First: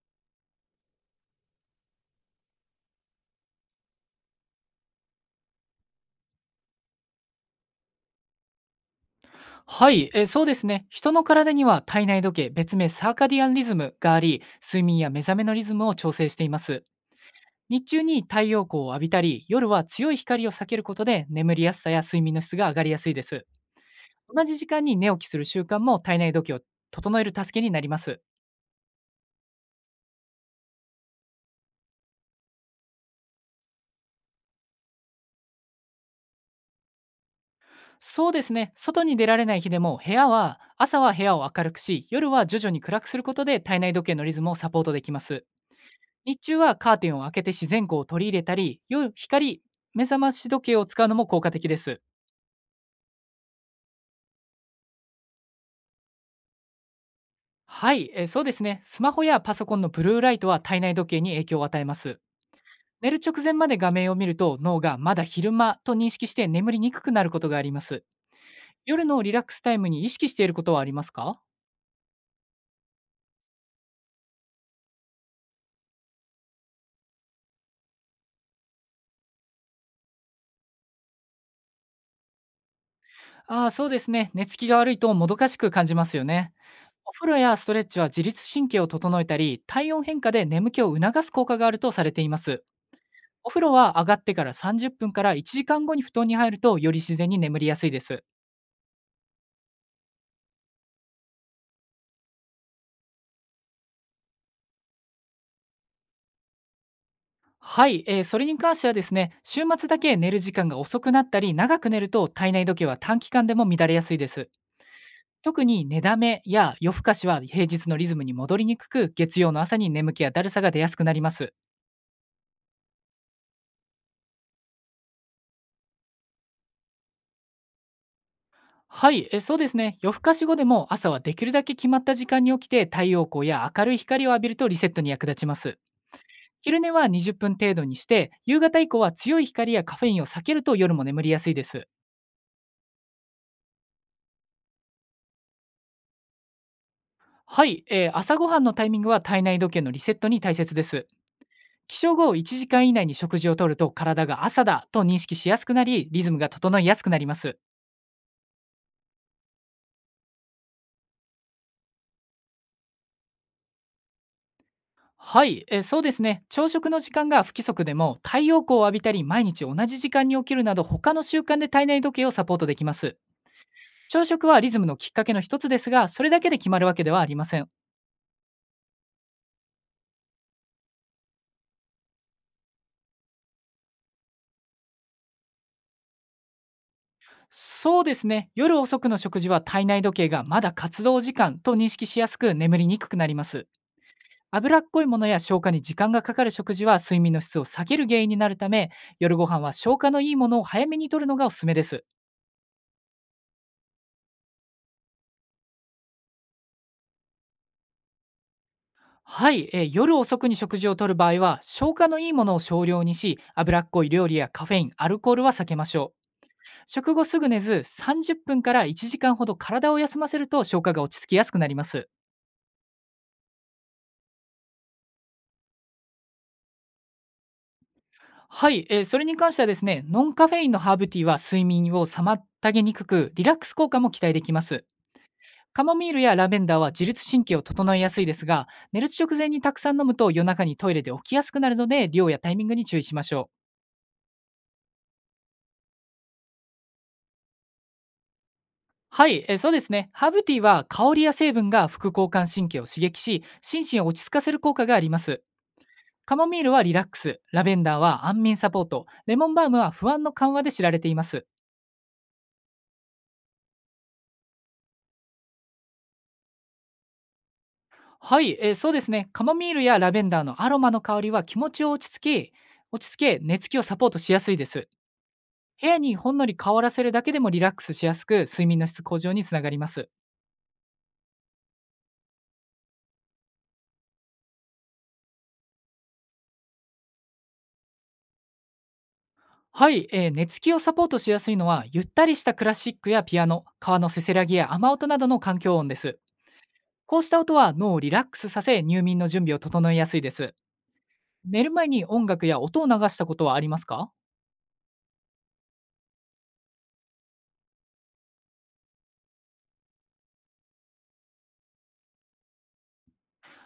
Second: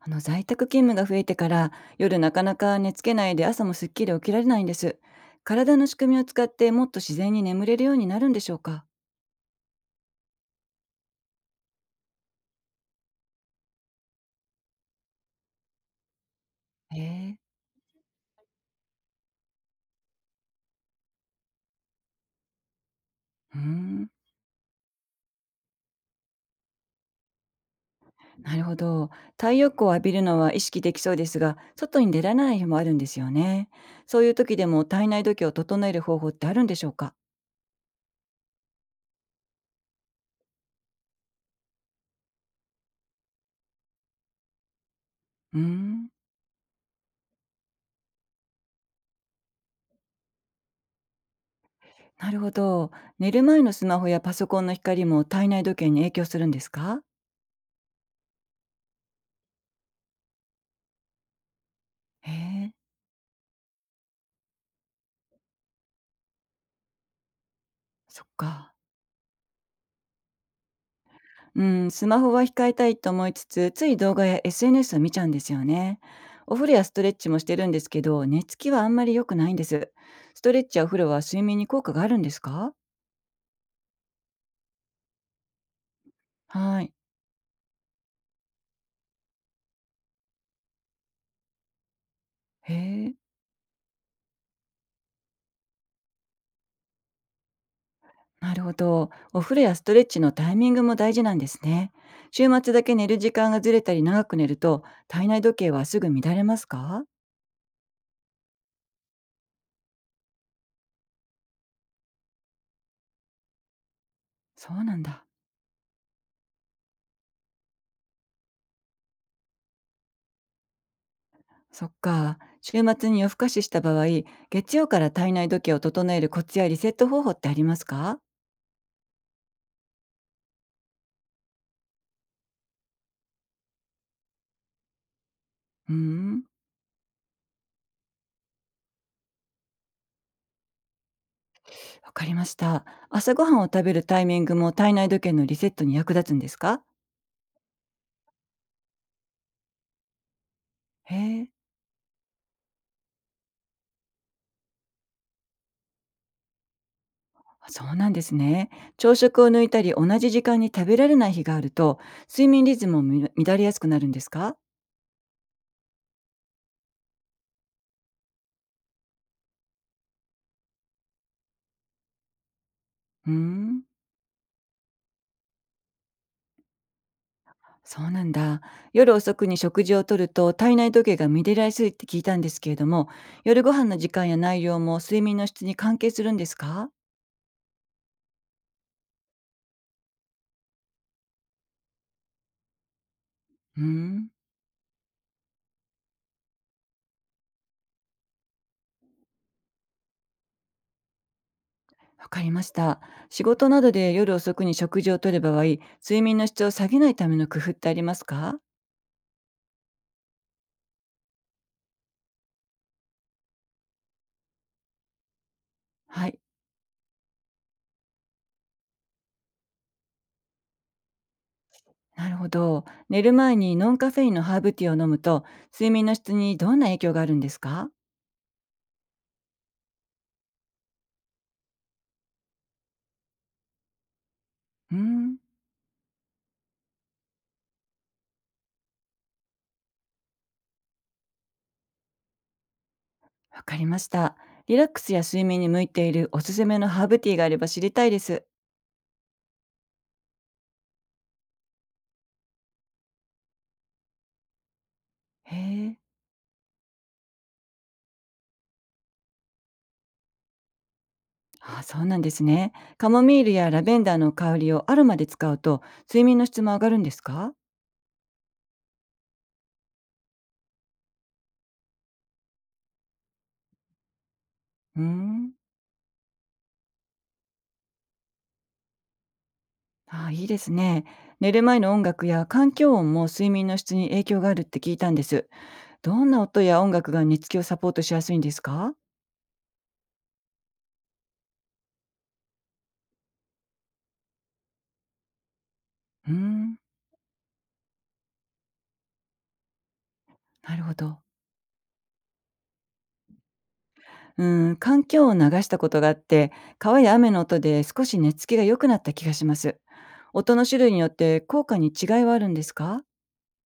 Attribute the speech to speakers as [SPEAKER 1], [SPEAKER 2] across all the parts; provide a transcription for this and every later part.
[SPEAKER 1] 在宅勤務が増えてから夜なかなか寝つけないで朝もすっきり起きられないんです。体の仕組みを使ってもっと自然に眠れるようになるんでしょうか？
[SPEAKER 2] はい、そうですね。人の体には体内時計、別名サーカディアンリズムがあり、睡眠や目覚めのリズムを調整しています。
[SPEAKER 1] へえ。
[SPEAKER 2] 日中に太陽光を浴びたり、夜は強い光を避けることで眠りやすさや睡眠の質が上がりやすいです。
[SPEAKER 1] うーん。
[SPEAKER 2] 同じ時間に寝起きする習慣も体内時計を整える助けになります。
[SPEAKER 1] なるほど。太陽光を浴びるのは意識できそうですが、外に出られない日もあるんですよね。そういう時でも体内時計を整える方法ってあるんでしょうか？
[SPEAKER 2] そうですね。外に出られない日でも部屋は、朝は部屋を明るくし、夜は徐々に暗くすることで体内時計のリズムをサポートできます。
[SPEAKER 1] うーん。
[SPEAKER 2] 日中はカーテンを開けて自然光を取り入れたり、夜光目覚まし時計を使うのも効果的です。
[SPEAKER 1] なるほど。寝る前のスマホやパソコンの光も体内時計に影響するんですか？
[SPEAKER 2] はい、そうですね。スマホやパソコンのブルーライトは体内時計に影響を与えます。
[SPEAKER 1] へえ。
[SPEAKER 2] 寝る直前まで画面を見ると脳がまだ昼間と認識して眠りにくくなることがあります。
[SPEAKER 1] そっか。
[SPEAKER 2] 夜のリラックスタイムに意識していることはありますか？
[SPEAKER 1] うん、スマホは控えたいと思いつつ、つい動画や SNS を見ちゃうんですよね。お風呂やストレッチもしてるんですけど、寝つきはあんまり良くないんです。ストレッチやお風呂は睡眠に効果があるんですか？
[SPEAKER 2] そうですね。寝つきが悪いともどかしく感じますよね。
[SPEAKER 1] はい。
[SPEAKER 2] お風呂やストレッチは自律神経を整えたり、体温変化で眠気を促す効果があるとされています。
[SPEAKER 1] へえ、
[SPEAKER 2] お風呂は上がってから30分から1時間後に布団に入るとより自然に眠りやすいです。
[SPEAKER 1] なるほど。お風呂やストレッチのタイミングも大事なんですね。週末だけ寝る時間がずれたり長く寝ると、体内時計はすぐ乱れますか？
[SPEAKER 2] はい、それに関してはですね、週末だけ寝る時間が遅くなったり、長く寝ると体内時計は短期間でも乱れやすいです。
[SPEAKER 1] そうなんだ。
[SPEAKER 2] 特に寝だめや夜更かしは平日のリズムに戻りにくく、月曜の朝に眠気やだるさが出やすくなります。
[SPEAKER 1] そっか。週末に夜更かしした場合、月曜から体内時計を整えるコツやリセット方法ってありますか？
[SPEAKER 2] はい、そうですね、夜更かし後でも朝はできるだけ決まった時間に起きて、太陽光や明るい光を浴びるとリセットに役立ちます。
[SPEAKER 1] うーん、
[SPEAKER 2] 昼寝は20分程度にして夕方以降は強い光やカフェインを避けると夜も眠りやすいです。
[SPEAKER 1] わかりました。朝ごはんを食べるタイミングも体内時計のリセットに役立つんですか？
[SPEAKER 2] はい、朝ごはんのタイミングは体内時計のリセットに大切です。
[SPEAKER 1] へえ、
[SPEAKER 2] 起床後1時間以内に食事をとると体が朝だと認識しやすくなりリズムが整いやすくなります。
[SPEAKER 1] あ、そうなんですね。朝食を抜いたり同じ時間に食べられない日があると、睡眠リズムも乱れやすくなるんですか？
[SPEAKER 2] はい、そうですね。朝食の時間が不規則でも太陽光を浴びたり毎日同じ時間に起きるなど他の習慣で体内時計をサポートできます。
[SPEAKER 1] うーん、
[SPEAKER 2] 朝食はリズムのきっかけの一つですがそれだけで決まるわけではありません。
[SPEAKER 1] そうなんだ。夜遅くに食事をとると体内時計が乱れやすいって聞いたんですけれども、夜ご飯の時間や内容も睡眠の質に関係するんですか？
[SPEAKER 2] そうですね。夜遅くの食事は体内時計がまだ活動時間と認識しやすく眠りにくくなります。
[SPEAKER 1] うーん、
[SPEAKER 2] 脂っこいものや消化に時間がかかる食事は睡眠の質を下げる原因になるため、夜ご飯は消化のいいものを早めに摂るのがおすすめです。
[SPEAKER 1] わかりました。仕事などで夜遅くに食事をとる場合、睡眠の質を下げないための工夫ってありますか？
[SPEAKER 2] はい、夜遅くに食事を摂る場合は消化のいいものを少量にし脂っこい料理やカフェインアルコールは避けましょう。
[SPEAKER 1] はい。
[SPEAKER 2] 食後すぐ寝ず30分から1時間ほど体を休ませると消化が落ち着きやすくなります。
[SPEAKER 1] なるほど。寝る前にノンカフェインのハーブティーを飲むと、睡眠の質にどんな影響があるんですか？
[SPEAKER 2] はい、それに関してはですね、ノンカフェインのハーブティーは睡眠を妨げにくく、リラックス効果も期待できます。
[SPEAKER 1] うーん。
[SPEAKER 2] カモミールやラベンダーは自律神経を整えやすいですが、寝る直前にたくさん飲むと夜中にトイレで起きやすくなるので、量やタイミングに注意しましょう。
[SPEAKER 1] わかりました。リラックスや睡眠に向いているおすすめのハーブティーがあれば知りたいです。
[SPEAKER 2] はい、そうですね。ハーブティーは香りや成分が副交感神経を刺激し、心身を落ち着かせる効果があります。
[SPEAKER 1] へえ。
[SPEAKER 2] カモミールはリラックス、ラベンダーは安眠サポート、レモンバームは不安の緩和で知られています。
[SPEAKER 1] あ、そうなんですね。カモミールやラベンダーの香りをアロマで使うと、睡眠の質も上がるんですか？
[SPEAKER 2] はい、そうですね。カモミールやラベンダーのアロマの香りは気持ちを落ち着き、落ち着け、寝つきをサポートしやすいです。
[SPEAKER 1] うーん。
[SPEAKER 2] 部屋にほんのり香らせるだけでもリラックスしやすく、睡眠の質向上につながります。
[SPEAKER 1] ああ、いいですね。寝る前の音楽や環境音も睡眠の質に影響があるって聞いたんです。どんな音や音楽が寝つきをサポートしやすいんですか？
[SPEAKER 2] はい、寝つきをサポートしやすいのは、ゆったりしたクラシックやピアノ、川のせせらぎや雨音などの環境音です。
[SPEAKER 1] うーん、
[SPEAKER 2] こうした音は脳をリラックスさせ、入眠の準備を整えやすいです。
[SPEAKER 1] なるほど。
[SPEAKER 2] 寝る前に音楽や音を流したことはありますか？
[SPEAKER 1] うーん、環境音を流したことがあって、川や雨の音で少し寝つきが良くなった気がします。音の種類によって効果に違いはあるんですか？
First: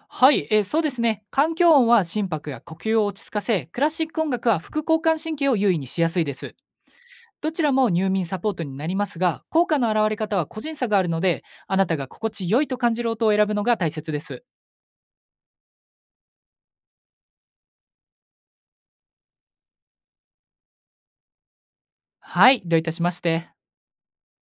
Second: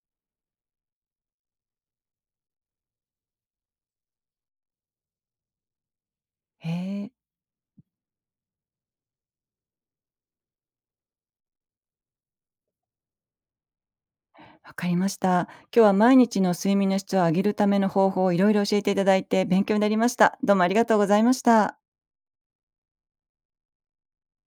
[SPEAKER 2] はい、そうですね。環境音は心拍や呼吸を落ち着かせ、クラシック音楽は副交感神経を優位にしやすいです。
[SPEAKER 1] へえ、
[SPEAKER 2] どちらも入眠サポートになりますが、効果の現れ方は個人差があるので、あなたが心地よいと感じる音を選ぶのが大切です。
[SPEAKER 1] わかりました。今日は毎日の睡眠の質を上げるための方法をいろいろ教えていただいて勉強になりました。どうもありがとうございました。
[SPEAKER 2] はい、どういたしまして。